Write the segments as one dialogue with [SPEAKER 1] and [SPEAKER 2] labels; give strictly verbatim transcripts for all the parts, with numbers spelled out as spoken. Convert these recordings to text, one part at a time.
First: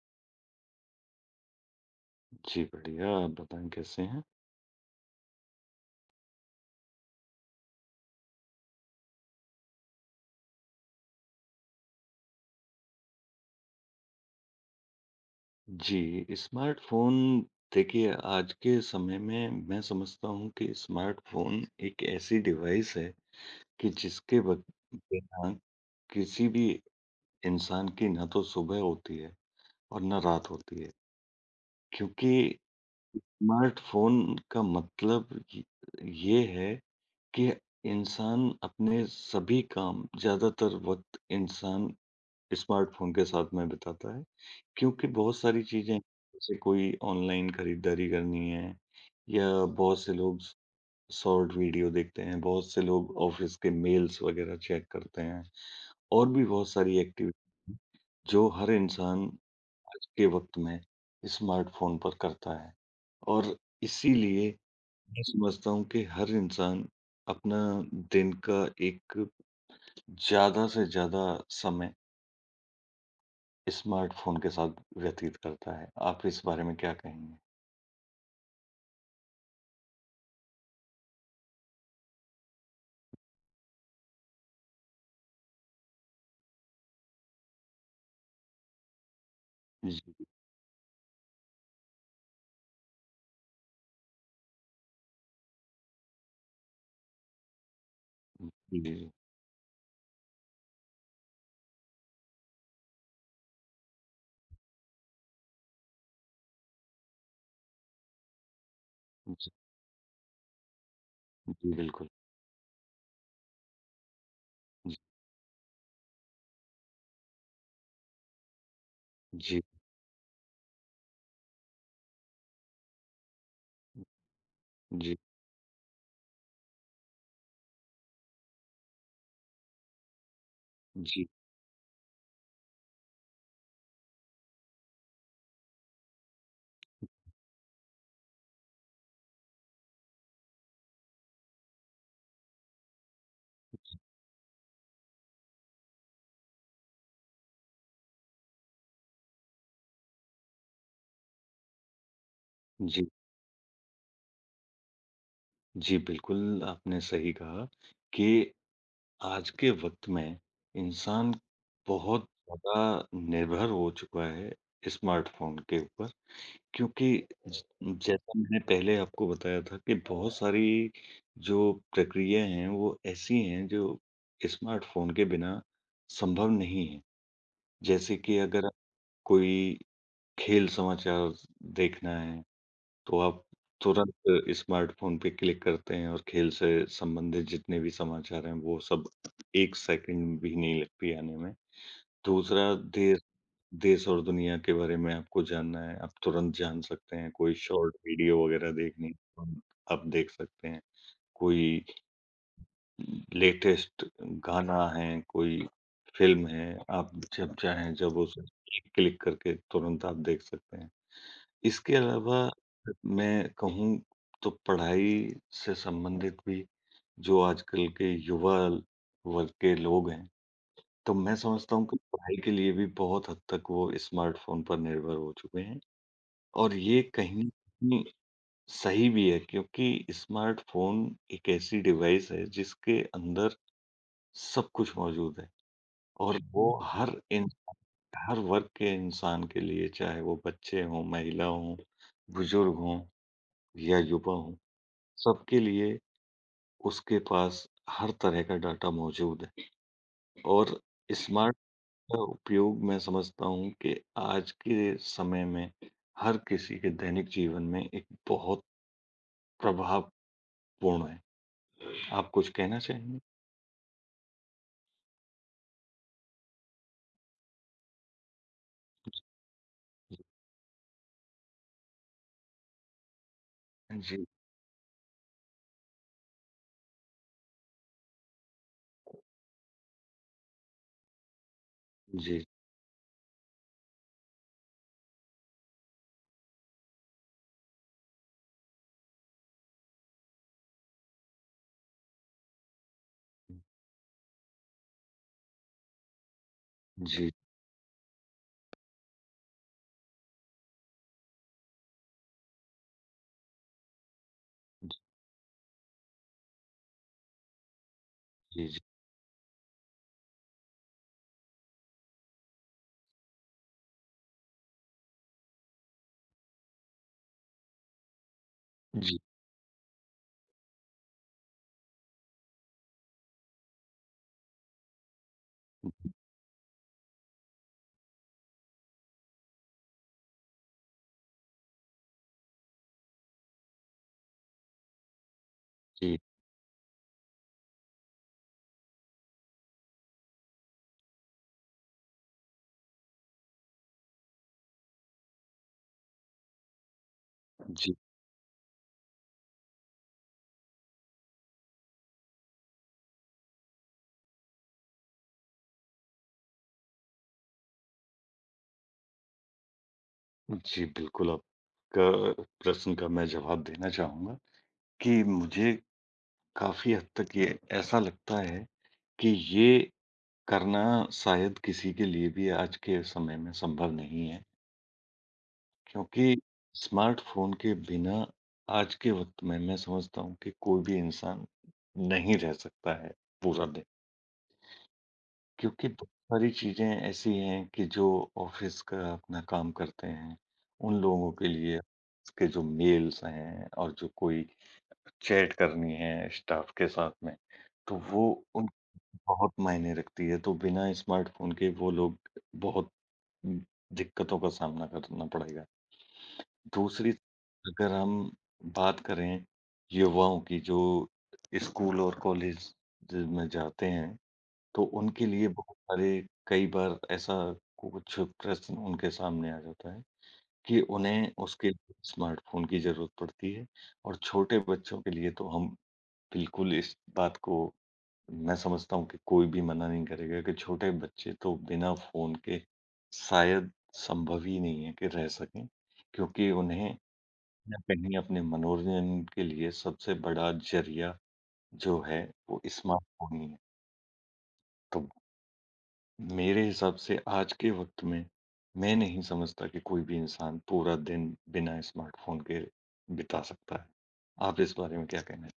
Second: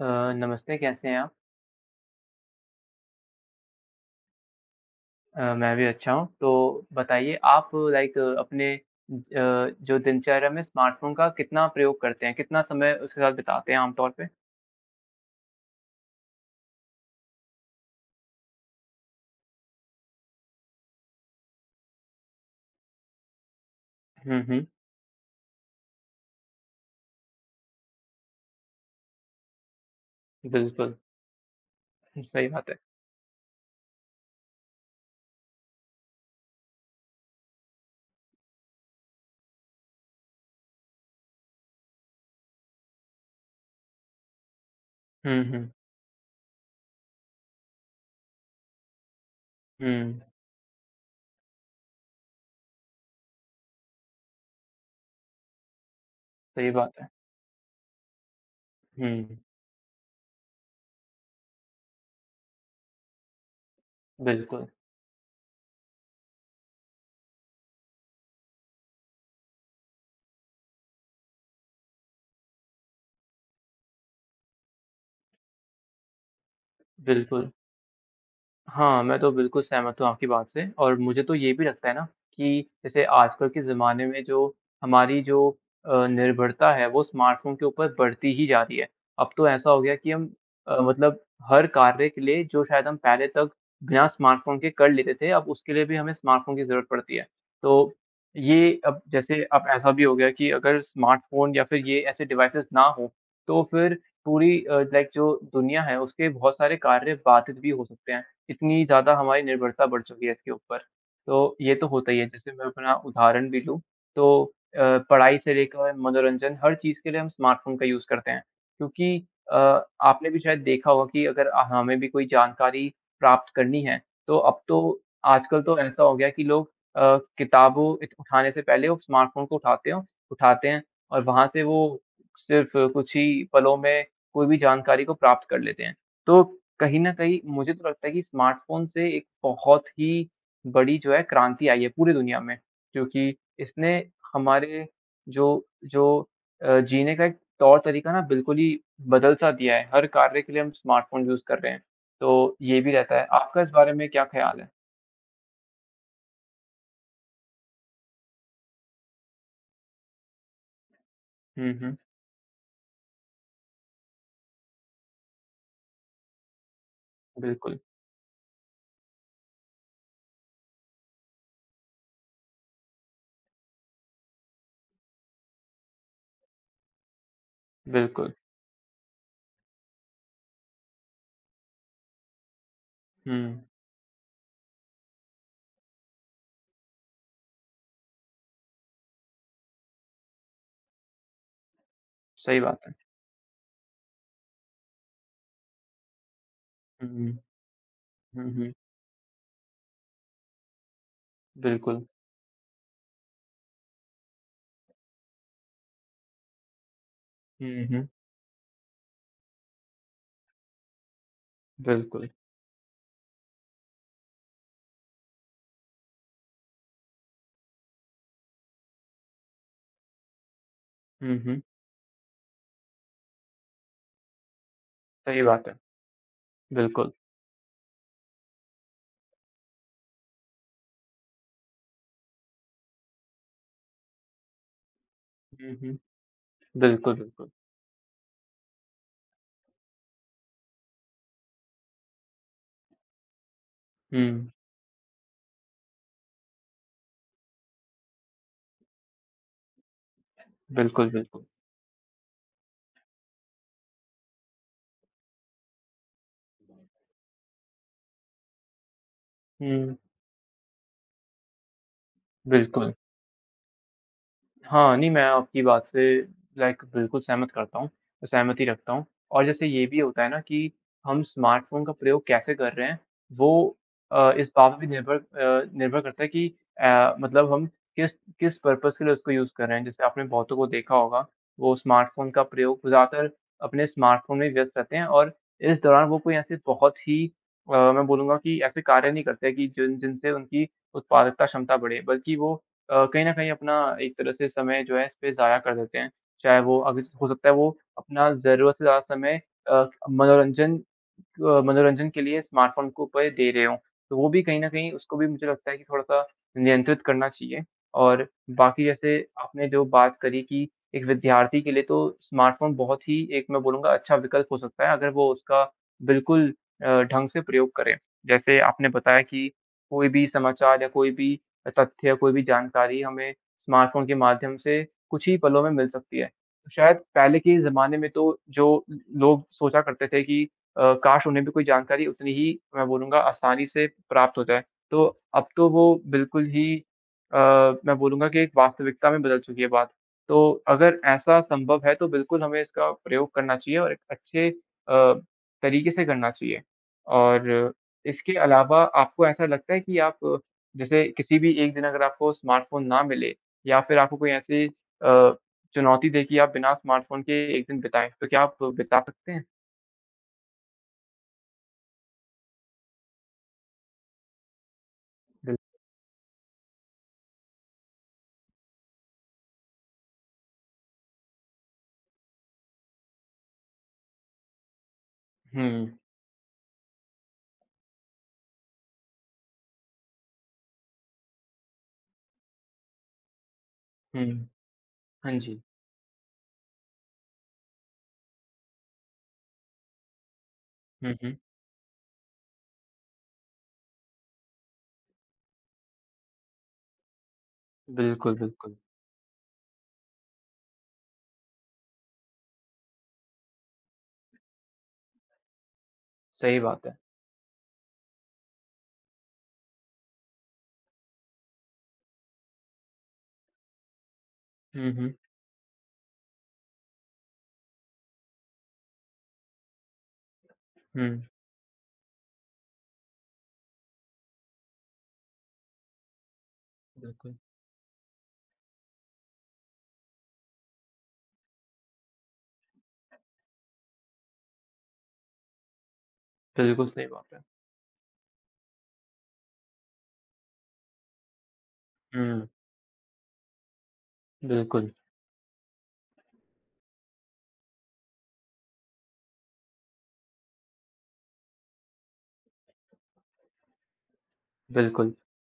[SPEAKER 1] अ, नमस्ते, कैसे हैं आप?
[SPEAKER 2] जी, बढ़िया। आप बताएँ कैसे हैं?
[SPEAKER 1] अ, मैं भी अच्छा हूँ। तो बताइए आप लाइक अपने अ, जो दिनचर्या में स्मार्टफ़ोन का कितना प्रयोग करते हैं? कितना समय उसके साथ बिताते हैं आम तौर पे?
[SPEAKER 2] जी, स्मार्टफ़ोन। देखिए, आज के समय में मैं समझता हूँ कि स्मार्टफ़ोन एक ऐसी डिवाइस है कि
[SPEAKER 1] हुँ,
[SPEAKER 2] जिसके ब
[SPEAKER 1] हुँ,
[SPEAKER 2] बिना किसी भी इंसान की ना तो सुबह होती है और ना रात होती है।
[SPEAKER 1] बिल्कुल,
[SPEAKER 2] क्योंकि
[SPEAKER 1] सही बात है।
[SPEAKER 2] स्मार्टफ़ोन का मतलब य ये है कि इंसान अपने सभी काम, ज़्यादातर वक़्त, इंसान स्मार्टफ़ोन के साथ में बिताता है। क्योंकि बहुत
[SPEAKER 1] हुँ,
[SPEAKER 2] सारी
[SPEAKER 1] हुँ,
[SPEAKER 2] चीज़ें, जैसे कोई ऑनलाइन खरीदारी करनी है, या
[SPEAKER 1] हुँ,
[SPEAKER 2] बहुत से लोग शॉर्ट वीडियो देखते हैं, बहुत से लोग ऑफिस के मेल्स वगैरह चेक करते हैं, और भी बहुत
[SPEAKER 1] सही बात
[SPEAKER 2] सारी
[SPEAKER 1] है।
[SPEAKER 2] एक्टिविटी जो हर इंसान
[SPEAKER 1] हुँ,
[SPEAKER 2] आज के वक़्त में स्मार्टफ़ोन पर करता है। और इसीलिए
[SPEAKER 1] बिल्कुल,
[SPEAKER 2] मैं समझता हूँ कि हर इंसान अपना दिन का एक ज़्यादा से ज़्यादा समय स्मार्टफ़ोन के साथ व्यतीत करता है। आप इस बारे में क्या कहेंगे?
[SPEAKER 1] बिल्कुल। हाँ, मैं तो बिल्कुल सहमत हूँ आपकी बात से और मुझे तो ये भी लगता है ना कि जैसे आजकल के ज़माने में जो हमारी जो अ, निर्भरता है वो स्मार्टफ़ोन के ऊपर बढ़ती ही जा रही है। अब तो ऐसा हो गया कि हम अ, मतलब हर कार्य के लिए जो शायद हम पहले तक बिना स्मार्टफ़ोन के कर लेते थे, अब उसके लिए भी हमें स्मार्टफ़ोन की ज़रूरत पड़ती है। तो
[SPEAKER 2] जी,
[SPEAKER 1] ये अब
[SPEAKER 2] जी,
[SPEAKER 1] जैसे अब ऐसा भी हो गया कि अगर स्मार्टफ़ोन या फिर ये ऐसे डिवाइसेज़ ना हो, तो फिर पूरी अ, लाइक जो दुनिया है उसके बहुत सारे कार्य बाधित भी हो सकते हैं। इतनी ज़्यादा हमारी निर्भरता बढ़ चुकी है इसके ऊपर। तो ये
[SPEAKER 2] जी,
[SPEAKER 1] तो
[SPEAKER 2] बिल्कुल।
[SPEAKER 1] होता ही है, जैसे मैं अपना उदाहरण भी लूँ तो अ,
[SPEAKER 2] जी,
[SPEAKER 1] पढ़ाई से लेकर मनोरंजन हर चीज़ के लिए हम स्मार्टफ़ोन का यूज़ करते हैं। क्योंकि अ,
[SPEAKER 2] जी,
[SPEAKER 1] आपने भी शायद देखा होगा कि अगर हमें भी कोई जानकारी प्राप्त करनी है, तो अब तो
[SPEAKER 2] जी,
[SPEAKER 1] आजकल तो ऐसा हो गया है कि लोग अ, किताबों इत उठाने से पहले वो स्मार्टफ़ोन को उठाते हो उठाते हैं और
[SPEAKER 2] जी,
[SPEAKER 1] वहाँ से वो सिर्फ़ कुछ ही पलों में कोई भी जानकारी को प्राप्त कर लेते हैं। तो कहीं न कहीं मुझे तो लगता है कि स्मार्टफ़ोन से एक बहुत ही बड़ी जो है क्रांति आई है पूरी दुनिया में, क्योंकि इसने हमारे जो जो अ, जीने का एक तौर-तरीका ना बिल्कुल ही बदल-सा दिया है। हर कार्य के लिए हम स्मार्टफ़ोन यूज़ कर रहे हैं, तो ये भी
[SPEAKER 2] जी,
[SPEAKER 1] रहता है। आपका इस बारे में क्या ख़्याल है?
[SPEAKER 2] जी, बिल्कुल, आपने सही कहा कि आज के वक़्त में इंसान
[SPEAKER 1] हुँ, हुँ।
[SPEAKER 2] बहुत ज़्यादा निर्भर हो चुका है स्मार्टफ़ोन के ऊपर, क्योंकि ज
[SPEAKER 1] बिल्कुल,
[SPEAKER 2] जैसा मैंने पहले आपको बताया था कि बहुत सारी जो प्रक्रियाएँ हैं, वो ऐसी हैं जो स्मार्टफ़ोन के बिना संभव नहीं है। जैसे
[SPEAKER 1] बिल्कुल।
[SPEAKER 2] कि अगर कोई खेल समाचार देखना है, तो
[SPEAKER 1] हुँ,
[SPEAKER 2] आप तुरंत स्मार्टफ़ोन पे क्लिक करते हैं और खेल से संबंधित जितने भी समाचार हैं, वो सब एक सेकंड भी नहीं लगती आने में।
[SPEAKER 1] सही
[SPEAKER 2] दूसरा,
[SPEAKER 1] बात है।
[SPEAKER 2] देश देश और दुनिया के बारे में आपको जानना है, आप तुरंत जान सकते हैं।
[SPEAKER 1] हुँ,
[SPEAKER 2] कोई शॉर्ट
[SPEAKER 1] हुँ,
[SPEAKER 2] वीडियो
[SPEAKER 1] हुँ,
[SPEAKER 2] वगैरह देखनी है, तुरंत आप देख सकते हैं। कोई
[SPEAKER 1] बिल्कुल।
[SPEAKER 2] लेटेस्ट गाना है, कोई फ़िल्म है, आप जब
[SPEAKER 1] हुँ,
[SPEAKER 2] चाहें
[SPEAKER 1] हुँ,
[SPEAKER 2] जब उसे एक क्लिक करके तुरंत आप देख सकते हैं। इसके
[SPEAKER 1] बिल्कुल।
[SPEAKER 2] अलावा मैं कहूँ, तो पढ़ाई से संबंधित भी जो आजकल के युवा वर्ग के लोग हैं, तो मैं
[SPEAKER 1] हुँ, हुँ,
[SPEAKER 2] समझता हूँ कि पढ़ाई के लिए भी बहुत हद तक वो स्मार्टफ़ोन पर निर्भर हो
[SPEAKER 1] सही
[SPEAKER 2] चुके
[SPEAKER 1] बात है।
[SPEAKER 2] हैं। और ये
[SPEAKER 1] बिल्कुल।
[SPEAKER 2] कहीं न कहीं सही भी है, क्योंकि स्मार्टफ़ोन एक ऐसी डिवाइस है जिसके अंदर सब कुछ मौजूद है,
[SPEAKER 1] हुँ, हुँ,
[SPEAKER 2] और वो हर
[SPEAKER 1] बिल्कुल,
[SPEAKER 2] इन
[SPEAKER 1] बिल्कुल।
[SPEAKER 2] हर वर्ग के इंसान के लिए, चाहे वो बच्चे हों, महिला हों, बुजुर्ग हों या
[SPEAKER 1] हुँ।
[SPEAKER 2] युवा हों, सबके लिए उसके पास हर तरह का डाटा मौजूद है। और
[SPEAKER 1] बिल्कुल, बिल्कुल।
[SPEAKER 2] स्मार्ट का उपयोग, मैं समझता हूँ कि आज के समय में हर किसी के दैनिक जीवन में एक बहुत
[SPEAKER 1] हुँ,
[SPEAKER 2] प्रभावपूर्ण है। आप कुछ कहना
[SPEAKER 1] बिल्कुल।
[SPEAKER 2] चाहेंगे?
[SPEAKER 1] हाँ, नहीं मैं आपकी बात से लाइक बिल्कुल सहमत करता हूँ, सहमति रखता हूँ और जैसे ये भी
[SPEAKER 2] जी,
[SPEAKER 1] होता है ना कि हम स्मार्टफ़ोन का प्रयोग कैसे कर रहे हैं, वो
[SPEAKER 2] जी,
[SPEAKER 1] अ, इस बात पे भी निर्भर अ, निर्भर करता है कि अ, मतलब हम किस किस पर्पज़ के लिए उसको यूज़ कर रहे हैं। जैसे आपने बहुतों को देखा होगा, वो स्मार्टफ़ोन का
[SPEAKER 2] जी,
[SPEAKER 1] प्रयोग ज़्यादातर अपने स्मार्टफ़ोन में व्यस्त रहते हैं और इस दौरान वो कोई ऐसे बहुत ही अ, मैं बोलूँगा कि ऐसे कार्य नहीं करते कि जिन जिनसे उनकी उत्पादकता क्षमता बढ़े, बल्कि वो अ, कहीं न कहीं अपना एक तरह से समय जो है इस पे ज़ाया कर देते हैं। चाहे वो अभी हो
[SPEAKER 2] जी,
[SPEAKER 1] सकता है वो अपना ज़रूरत से ज़्यादा समय अ, मनोरंजन अ, मनोरंजन के लिए स्मार्टफ़ोन के ऊपर दे रहे हों। तो वो भी कहीं न कहीं उसको भी मुझे लगता है कि थोड़ा-सा नियंत्रित करना चाहिए। और
[SPEAKER 2] जी,
[SPEAKER 1] बाकी जैसे आपने जो बात करी कि एक विद्यार्थी के लिए तो स्मार्टफ़ोन बहुत ही एक मैं बोलूँगा अच्छा विकल्प हो सकता है अगर वो उसका बिल्कुल अ, ढंग से प्रयोग करे। जैसे आपने
[SPEAKER 2] जी,
[SPEAKER 1] बताया कि कोई भी समाचार या कोई भी तथ्य या कोई भी जानकारी हमें स्मार्टफ़ोन के माध्यम से कुछ ही पलों में मिल सकती है। तो शायद पहले के ज़माने में तो जो लोग सोचा करते थे कि अ, काश उन्हें भी कोई जानकारी उतनी ही मैं बोलूँगा आसानी से प्राप्त हो जाए। तो अब तो वो
[SPEAKER 2] जी,
[SPEAKER 1] बिल्कुल ही अ, मैं बोलूँगा कि एक वास्तविकता में बदल चुकी है बात। तो अगर ऐसा संभव है तो बिल्कुल हमें इसका प्रयोग करना चाहिए और एक अच्छे अ, तरीके से करना चाहिए। और
[SPEAKER 2] जी,
[SPEAKER 1] इसके अलावा आपको ऐसा लगता है कि आप जैसे किसी भी एक दिन अगर आपको स्मार्टफ़ोन ना मिले या फिर आपको कोई ऐसी अ, चुनौती दे कि आप बिना स्मार्टफ़ोन के एक दिन बिताएँ, तो क्या आप बिता सकते हैं?
[SPEAKER 2] जी, बिल्कुल, आपका प्रश्न का मैं जवाब देना चाहूँगा कि
[SPEAKER 1] बिल
[SPEAKER 2] मुझे काफ़ी हद तक ये ऐसा लगता है कि ये करना शायद किसी के लिए भी आज के समय में संभव नहीं है,
[SPEAKER 1] हुँ,
[SPEAKER 2] क्योंकि स्मार्टफ़ोन के बिना आज के वक़्त में मैं समझता हूँ कि कोई भी इंसान नहीं रह सकता है पूरा दिन।
[SPEAKER 1] हुँ। हाँ जी।
[SPEAKER 2] क्योंकि बहुत सारी चीज़ें ऐसी हैं कि जो ऑफ़िस का अपना काम करते हैं, उन
[SPEAKER 1] हुँ,
[SPEAKER 2] लोगों
[SPEAKER 1] हुँ।
[SPEAKER 2] के लिए उसके जो मेल्स हैं, और जो कोई चैट करनी है स्टाफ़ के साथ में, तो वो
[SPEAKER 1] बिल्कुल,
[SPEAKER 2] उन
[SPEAKER 1] बिल्कुल।
[SPEAKER 2] बहुत मायने रखती है। तो बिना स्मार्टफ़ोन के वो लोग बहुत उम, दिक्कतों का सामना करना पड़ेगा।
[SPEAKER 1] सही बात है।
[SPEAKER 2] दूसरी, अगर हम बात करें युवाओं की जो स्कूल और कॉलेज में जाते हैं, तो
[SPEAKER 1] हुँ, हुँ।
[SPEAKER 2] उनके लिए बहुत सारे कई बार ऐसा कुछ प्रश्न उनके सामने आ जाता है कि
[SPEAKER 1] हुँ,
[SPEAKER 2] उन्हें उसके स्मार्टफ़ोन की ज़रूरत पड़ती है। और छोटे बच्चों के लिए, तो हम बिल्कुल इस
[SPEAKER 1] बिल्कुल।
[SPEAKER 2] बात को, मैं समझता हूँ कि कोई भी मना नहीं करेगा कि छोटे बच्चे तो बिना फ़ोन के शायद संभव ही नहीं है कि रह सकें, क्योंकि
[SPEAKER 1] बिल्कुल
[SPEAKER 2] उन्हें
[SPEAKER 1] सही बात है।
[SPEAKER 2] हुँ। कहीं अपने मनोरंजन के लिए सबसे बड़ा ज़रिया जो है,
[SPEAKER 1] हुँ,
[SPEAKER 2] वो स्मार्टफ़ोन ही है।
[SPEAKER 1] बिल्कुल,
[SPEAKER 2] तो मेरे हिसाब से आज के वक़्त में मैं नहीं समझता कि कोई भी इंसान पूरा दिन बिना स्मार्टफ़ोन के बिता सकता है। आप इस बारे में
[SPEAKER 1] बिल्कुल।
[SPEAKER 2] क्या कहना है?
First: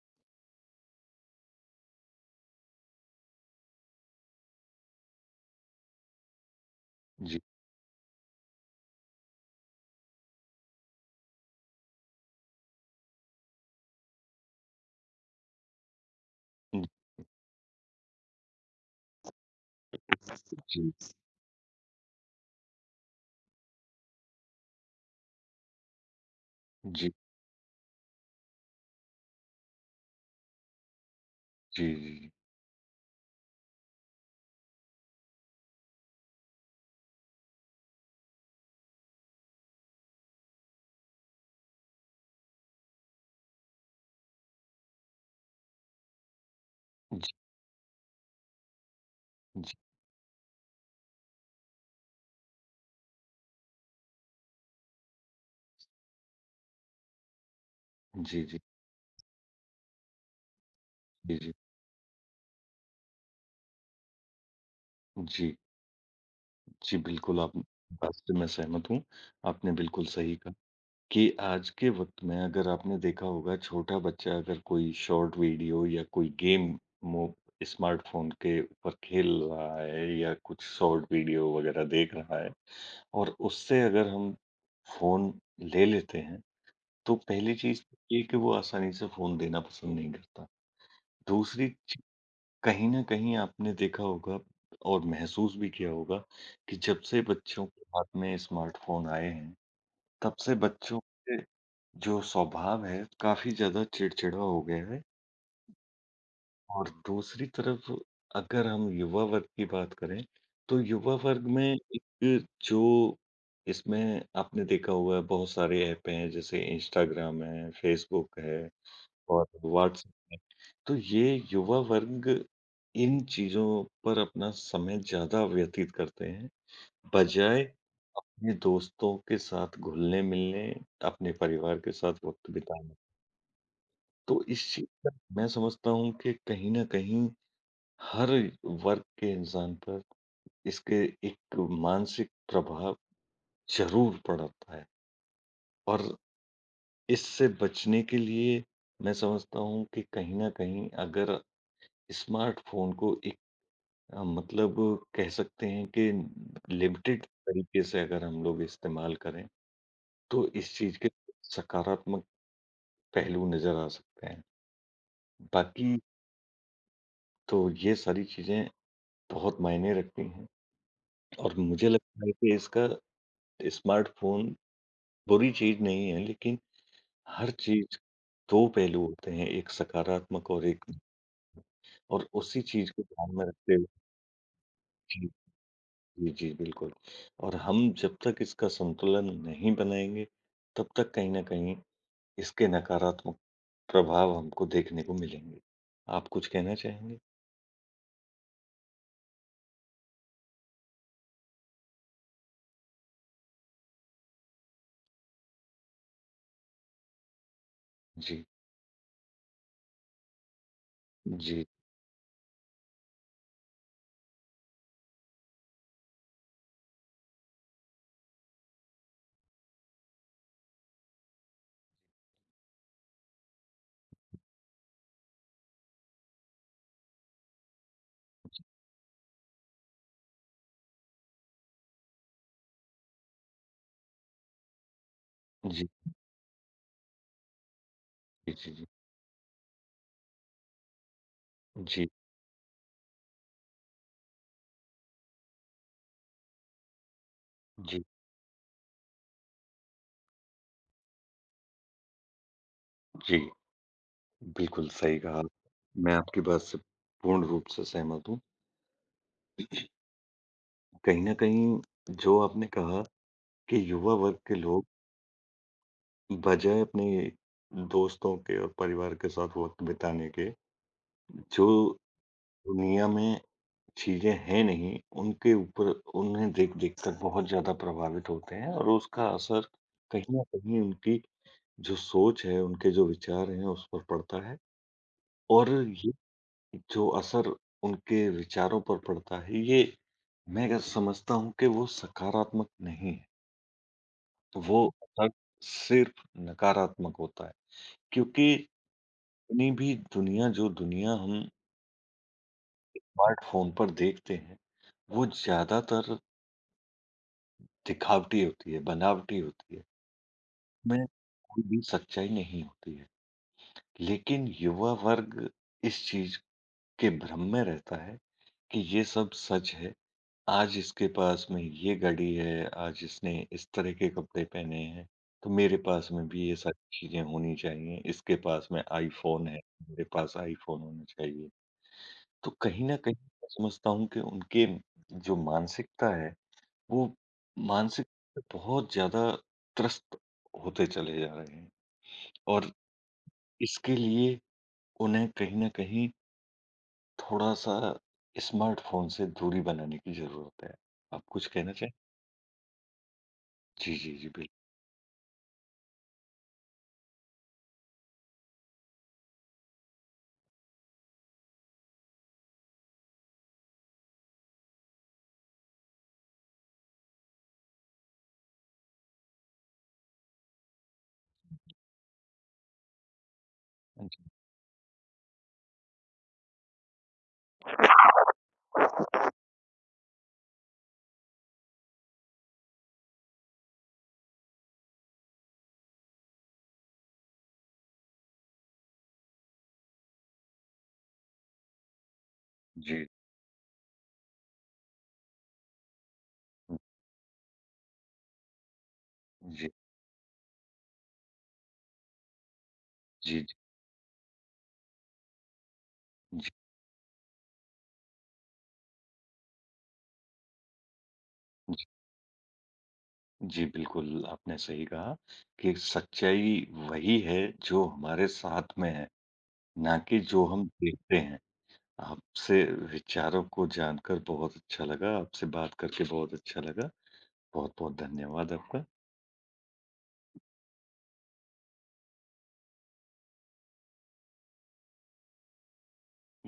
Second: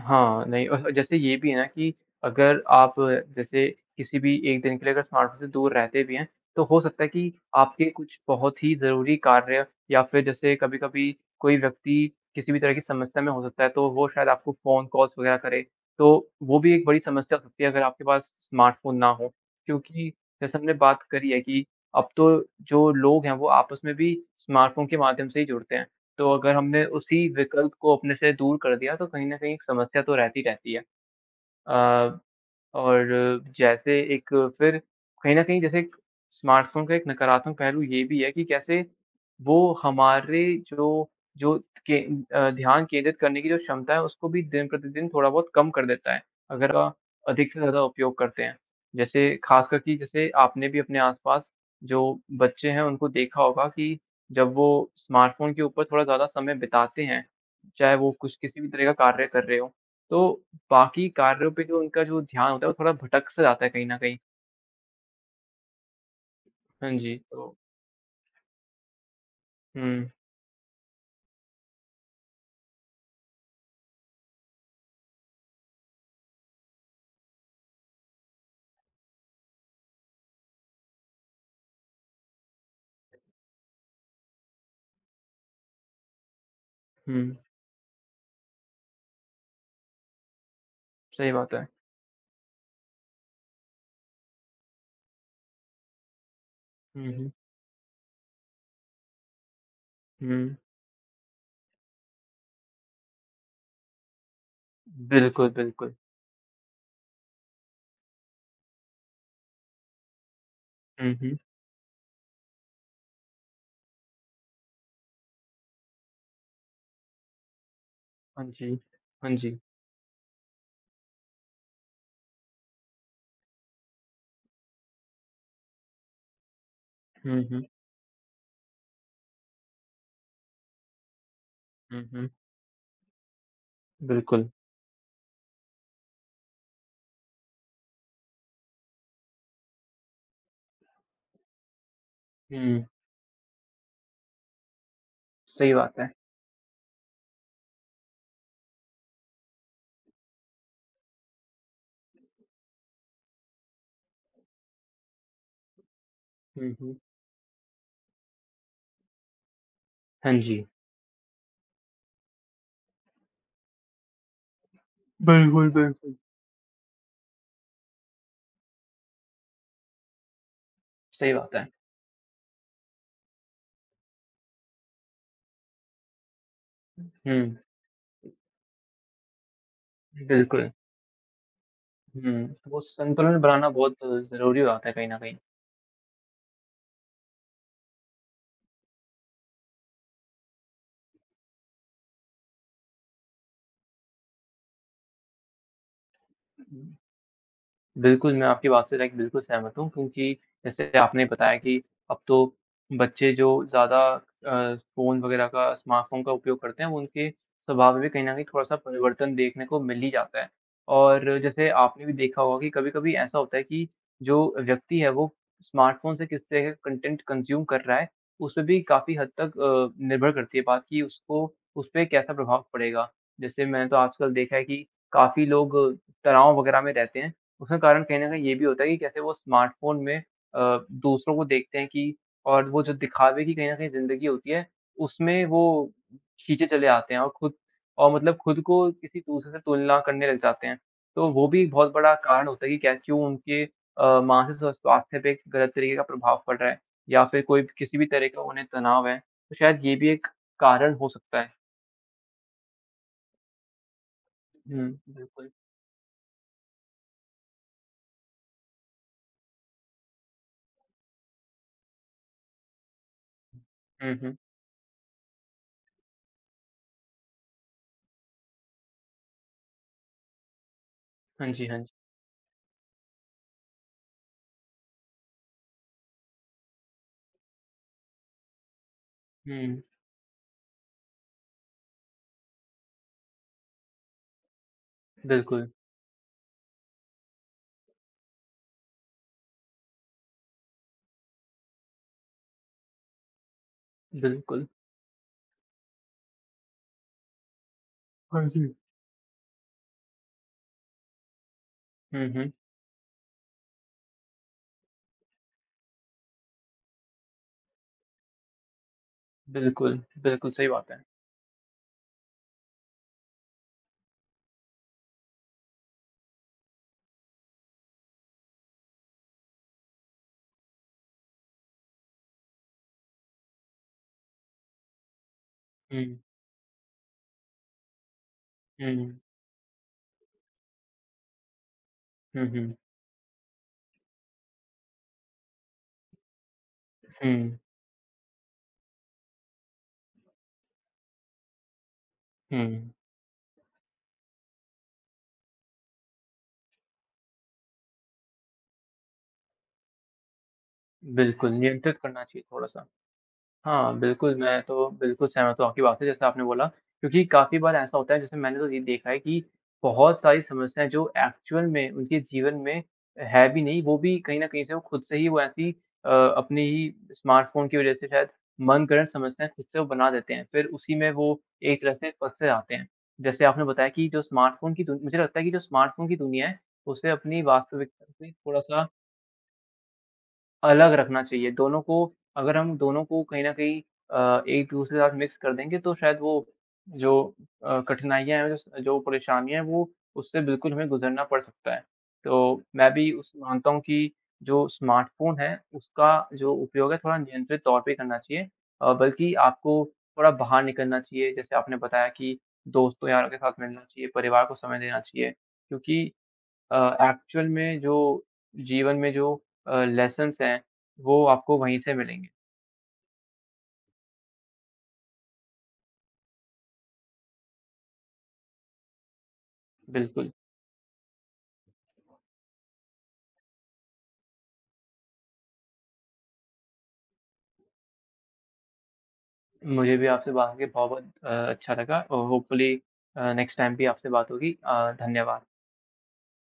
[SPEAKER 1] हाँ, नहीं और जैसे ये भी है ना कि अगर आप जैसे किसी भी एक दिन के लिए अगर स्मार्टफ़ोन से दूर रहते भी हैं, तो हो सकता है कि
[SPEAKER 2] जी,
[SPEAKER 1] आपके कुछ बहुत ही ज़रूरी कार्य या फिर जैसे कभी-कभी कोई व्यक्ति किसी भी तरह की समस्या में हो सकता है, तो वो शायद आपको फ़ोन कॉल्स वग़ैरह करे, तो वो भी
[SPEAKER 2] जी,
[SPEAKER 1] एक बड़ी समस्या हो सकती है अगर आपके पास स्मार्टफ़ोन ना हो। क्योंकि जैसे हमने
[SPEAKER 2] जी,
[SPEAKER 1] बात करी है कि अब तो जो लोग हैं, वो आपस में भी स्मार्टफ़ोन के माध्यम से ही जुड़ते हैं। तो अगर हमने
[SPEAKER 2] जी,
[SPEAKER 1] उसी विकल्प को अपने से दूर कर दिया, तो कहीं न कहीं एक समस्या तो रहती रहती है। अ,
[SPEAKER 2] जी,
[SPEAKER 1] और जैसे एक फिर कहीं न कहीं जैसे एक स्मार्टफ़ोन का एक नकारात्मक पहलू ये भी है कि कैसे वो हमारे जो जो के अ, ध्यान केंद्रित करने की जो क्षमता है उसको भी दिन-प्रतिदिन थोड़ा बहुत कम कर देता है, अगर आप
[SPEAKER 2] जी,
[SPEAKER 1] अधिक से ज़्यादा उपयोग करते हैं। जैसे
[SPEAKER 2] जी,
[SPEAKER 1] ख़ासकर कि जैसे आपने भी अपने आस-पास जो बच्चे हैं उनको देखा होगा कि जब वो स्मार्टफ़ोन के ऊपर थोड़ा ज़्यादा समय बिताते हैं, चाहे वो
[SPEAKER 2] जी,
[SPEAKER 1] कुछ
[SPEAKER 2] जी, जी,
[SPEAKER 1] किसी भी तरह का कार्य कर रहे हों, तो बाकी कार्यों
[SPEAKER 2] जी,
[SPEAKER 1] पे जो उनका जो ध्यान होता है, वो थोड़ा भटक सा जाता है कहीं न कहीं।
[SPEAKER 2] जी।
[SPEAKER 1] हाँ
[SPEAKER 2] जी,
[SPEAKER 1] जी,
[SPEAKER 2] बिल्कुल,
[SPEAKER 1] तो
[SPEAKER 2] आप बात से मैं सहमत हूँ। आपने बिल्कुल
[SPEAKER 1] हुँ,
[SPEAKER 2] सही कहा कि आज के वक़्त में, अगर आपने देखा होगा, छोटा बच्चा अगर कोई शॉर्ट वीडियो या कोई गेम मो स्मार्टफ़ोन के ऊपर खेल रहा है या कुछ शॉर्ट वीडियो वग़ैरह देख रहा है, और उससे अगर हम फ़ोन ले लेते हैं, तो
[SPEAKER 1] हुँ,
[SPEAKER 2] पहली चीज़ ये है कि वो आसानी से फ़ोन देना पसंद नहीं करता।
[SPEAKER 1] सही बात है।
[SPEAKER 2] दूसरी चीज़, कहीं न कहीं आपने देखा होगा और महसूस भी किया होगा कि जब
[SPEAKER 1] हुँ,
[SPEAKER 2] से
[SPEAKER 1] हुँ,
[SPEAKER 2] बच्चों के हाथ में स्मार्टफ़ोन आए हैं,
[SPEAKER 1] हुँ,
[SPEAKER 2] तब से बच्चों के जो स्वभाव है, काफ़ी ज़्यादा चिड़चिड़ा हो गया है।
[SPEAKER 1] बिल्कुल, बिल्कुल।
[SPEAKER 2] और दूसरी तरफ, अगर हम युवा वर्ग की बात करें, तो
[SPEAKER 1] हुँ,
[SPEAKER 2] युवा
[SPEAKER 1] हुँ,
[SPEAKER 2] वर्ग में एक जो, इसमें आपने देखा होगा बहुत सारे ऐप हैं, जैसे इंस्टाग्राम है, फ़ेसबुक
[SPEAKER 1] हाँ
[SPEAKER 2] है
[SPEAKER 1] जी, हाँ
[SPEAKER 2] और
[SPEAKER 1] जी।
[SPEAKER 2] व्हाट्स तो ये युवा वर्ग इन चीज़ों पर अपना समय ज़्यादा व्यतीत करते हैं,
[SPEAKER 1] हुँ, हुँ,
[SPEAKER 2] बजाय अपने दोस्तों के साथ घुलने-मिलने, अपने परिवार के
[SPEAKER 1] हुँ,
[SPEAKER 2] साथ
[SPEAKER 1] हुँ,
[SPEAKER 2] वक़्त बिताने। तो
[SPEAKER 1] बिल्कुल।
[SPEAKER 2] इस चीज़ का, मैं समझता हूँ कि कहीं न कहीं हर वर्ग के इंसान पर इसके एक मानसिक
[SPEAKER 1] हुँ,
[SPEAKER 2] प्रभाव ज़रूर पड़ता है।
[SPEAKER 1] सही बात है।
[SPEAKER 2] और इससे बचने के लिए, मैं समझता हूँ कि कहीं न कहीं अगर स्मार्टफ़ोन को एक, अ, मतलब, कह सकते हैं कि
[SPEAKER 1] हुँ, हुँ,
[SPEAKER 2] लिमिटेड तरीके से अगर हम लोग इस्तेमाल करें,
[SPEAKER 1] हाँ
[SPEAKER 2] तो
[SPEAKER 1] जी,
[SPEAKER 2] इस चीज़ के सकारात्मक पहलू नज़र आ सकते हैं।
[SPEAKER 1] बिल्कुल,
[SPEAKER 2] बाकी
[SPEAKER 1] बिल्कुल,
[SPEAKER 2] तो ये सारी चीज़ें बहुत मायने रखती हैं,
[SPEAKER 1] सही बात
[SPEAKER 2] और
[SPEAKER 1] है।
[SPEAKER 2] मुझे लगता है कि इसका स्मार्टफ़ोन बुरी चीज़ नहीं है, लेकिन हर
[SPEAKER 1] हुँ,
[SPEAKER 2] चीज़ दो पहलू होते हैं, एक सकारात्मक और
[SPEAKER 1] बिल्कुल।
[SPEAKER 2] एक, और
[SPEAKER 1] हुँ,
[SPEAKER 2] उसी
[SPEAKER 1] वो
[SPEAKER 2] चीज़ को ध्यान
[SPEAKER 1] संतुलन
[SPEAKER 2] में
[SPEAKER 1] बनाना
[SPEAKER 2] रखते हुए,
[SPEAKER 1] बहुत ज़रूरी हो जाता है कहीं न कहीं।
[SPEAKER 2] जी, जी, बिल्कुल। और हम जब तक इसका संतुलन नहीं बनाएँगे, तब तक कहीं न कहीं इसके नकारात्मक प्रभाव हमको देखने को मिलेंगे। आप कुछ कहना चाहेंगे?
[SPEAKER 1] बिल्कुल, मैं आपकी बात से लाइक बिल्कुल सहमत हूँ क्योंकि जैसे आपने बताया कि अब तो बच्चे जो ज़्यादा अ, फ़ोन वगैरह का स्मार्टफ़ोन का उपयोग करते हैं, उनके स्वभाव में भी कहीं न कहीं
[SPEAKER 2] जी,
[SPEAKER 1] थोड़ा-सा परिवर्तन देखने को मिल ही जाता है। और
[SPEAKER 2] जी,
[SPEAKER 1] जैसे आपने भी देखा होगा कि कभी-कभी ऐसा होता है कि जो व्यक्ति है वो स्मार्टफ़ोन से किस तरह का कंटेंट कंज़्यूम कर रहा है, उस पे भी काफ़ी हद तक अ, निर्भर करती है बात कि उसको उस पे कैसा प्रभाव पड़ेगा। जैसे मैंने तो आजकल देखा है कि काफ़ी लोग तनाव वगैरह में रहते हैं उसका कारण कहीं न कहीं ये भी होता है कि कैसे वो स्मार्टफ़ोन में अ, दूसरों को देखते हैं कि और वो जो दिखावे की कहीं न कहीं ज़िंदगी होती है, उसमें वो
[SPEAKER 2] जी,
[SPEAKER 1] खींचे चले आते हैं और खुद और मतलब
[SPEAKER 2] जी,
[SPEAKER 1] खुद
[SPEAKER 2] जी, जी।
[SPEAKER 1] को किसी दूसरे से तुलना करने लग जाते हैं। तो वो भी एक बहुत
[SPEAKER 2] जी,
[SPEAKER 1] बड़ा कारण होता है कि क्या क्यों उनके अ, मानसिक स्व स्वास्थ्य पे एक गलत तरीके का प्रभाव पड़ रहा है या फिर कोई भी- किसी
[SPEAKER 2] जी,
[SPEAKER 1] भी तरह का उन्हें तनाव है, तो शायद ये भी एक कारण हो सकता है।
[SPEAKER 2] जी।
[SPEAKER 1] हुँ,
[SPEAKER 2] बिल्कुल सही कहा।
[SPEAKER 1] बिल्कुल।
[SPEAKER 2] मैं आपकी बात से पूर्ण रूप से सहमत हूँ। कहीं न कहीं जो आपने कहा कि
[SPEAKER 1] हुँ,
[SPEAKER 2] युवा
[SPEAKER 1] हुँ।
[SPEAKER 2] वर्ग के लोग बजाय अपने दोस्तों के और परिवार के साथ वक़्त बिताने के,
[SPEAKER 1] हाँ जी,
[SPEAKER 2] जो
[SPEAKER 1] हाँ जी।
[SPEAKER 2] दुनिया में चीज़ें हैं नहीं, उनके ऊपर, उन्हें देख-देख कर बहुत ज़्यादा प्रभावित होते हैं, और उसका असर
[SPEAKER 1] हुँ,
[SPEAKER 2] कहीं न कहीं उनकी जो सोच है, उनके जो विचार हैं, उस पर पड़ता है।
[SPEAKER 1] बिल्कुल,
[SPEAKER 2] और ये जो असर उनके विचारों पर पड़ता है, ये मैं अगर समझता हूँ कि वो सकारात्मक नहीं है। तो
[SPEAKER 1] बिल्कुल।
[SPEAKER 2] वो असर सिर्फ़ नकारात्मक होता है,
[SPEAKER 1] हाँ
[SPEAKER 2] क्योंकि
[SPEAKER 1] जी।
[SPEAKER 2] इतनी भी दुनिया, जो दुनिया हम
[SPEAKER 1] हुँ, हुँ।
[SPEAKER 2] स्मार्टफ़ोन पर देखते हैं, वो ज़्यादातर दिखावटी होती है, बनावटी होती है।
[SPEAKER 1] बिल्कुल, बिल्कुल सही बात है।
[SPEAKER 2] में कोई भी सच्चाई नहीं होती है, लेकिन युवा वर्ग इस चीज़ के भ्रम में रहता है कि ये सब सच है। आज इसके पास में ये गाड़ी है, आज इसने इस तरह के कपड़े पहने हैं, तो मेरे पास
[SPEAKER 1] हुँ,
[SPEAKER 2] में भी ये सारी चीज़ें होनी चाहिए। इसके पास में
[SPEAKER 1] हुँ,
[SPEAKER 2] आईफ़ोन है, मेरे पास आईफ़ोन होना चाहिए।
[SPEAKER 1] हुँ,
[SPEAKER 2] तो
[SPEAKER 1] हुँ,
[SPEAKER 2] कहीं न कहीं मैं समझता हूँ कि उनके जो मानसिकता है, वो
[SPEAKER 1] हुँ,
[SPEAKER 2] मानसिक बहुत ज़्यादा त्रस्त होते चले जा रहे हैं, और
[SPEAKER 1] हुँ,
[SPEAKER 2] इसके लिए उन्हें कहीं न कहीं थोड़ा-सा स्मार्टफ़ोन से दूरी बनाने की ज़रूरत है। आप कुछ
[SPEAKER 1] बिल्कुल
[SPEAKER 2] कहना चाहें?
[SPEAKER 1] नियंत्रित करना चाहिए थोड़ा-सा।
[SPEAKER 2] जी,
[SPEAKER 1] हाँ,
[SPEAKER 2] जी, जी,
[SPEAKER 1] बिल्कुल,
[SPEAKER 2] बिल
[SPEAKER 1] मैं तो बिल्कुल सहमत हूँ आपकी बात से जैसे आपने बोला क्योंकि काफ़ी बार ऐसा होता है जैसे मैंने तो ये देखा है कि बहुत सारी समस्याएँ जो एक्चुअल में उनके जीवन में है भी नहीं, वो भी कहीं न कहीं से वो खुद से ही वो ऐसी अ, अपनी ही स्मार्टफ़ोन की वज़ह से शायद मनगढ़ंत समस्याएँ खुद से वो बना देते हैं, फिर उसी में वो एक तरह से फँसे जाते हैं। जैसे आपने बताया
[SPEAKER 2] हाँ
[SPEAKER 1] कि जो
[SPEAKER 2] जी।
[SPEAKER 1] स्मार्टफ़ोन की दुन मुझे लगता है कि जो स्मार्टफ़ोन की दुनिया है, उसे अपनी वास्तविकता से थोड़ा-सा अलग रखना चाहिए, दोनों को अगर हम दोनों को कहीं न कहीं अ, एक-दूसरे के साथ मिक्स कर देंगे तो शायद वो जो अ, कठिनाइयाँ हैं, जो जो परेशानियाँ हैं वो उससे बिल्कुल हमें गुज़रना पड़ सकता है। तो मैं
[SPEAKER 2] जी,
[SPEAKER 1] भी उस मानता हूँ कि जो स्मार्टफ़ोन है उसका जो उपयोग है थोड़ा नियंत्रित तौर पे करना चाहिए अ, बल्कि
[SPEAKER 2] जी,
[SPEAKER 1] आपको थोड़ा बाहर निकलना चाहिए, जैसे आपने बताया कि दोस्तों यारों के
[SPEAKER 2] जी,
[SPEAKER 1] साथ
[SPEAKER 2] जी।
[SPEAKER 1] मिलना चाहिए, परिवार को समय देना चाहिए क्योंकि अ, एक्चुअल में जो जीवन में जो अ, लेसन्स हैं, वो आपको वहीं से मिलेंगे।
[SPEAKER 2] जी, बिल्कुल, आपने सही कहा कि सच्चाई वही है जो हमारे साथ में है, ना कि
[SPEAKER 1] बिल्कुल,
[SPEAKER 2] जो हम देखते हैं। आपसे विचारों को जानकर बहुत अच्छा लगा, आपसे बात करके बहुत अच्छा लगा। बहुत-बहुत धन्यवाद आपका।
[SPEAKER 1] मुझे भी आपसे बात करके बहुत-बहुत अ, अच्छा लगा और होपफुली अ, नेक्स्ट टाइम भी आपसे बात होगी। अ, धन्यवाद।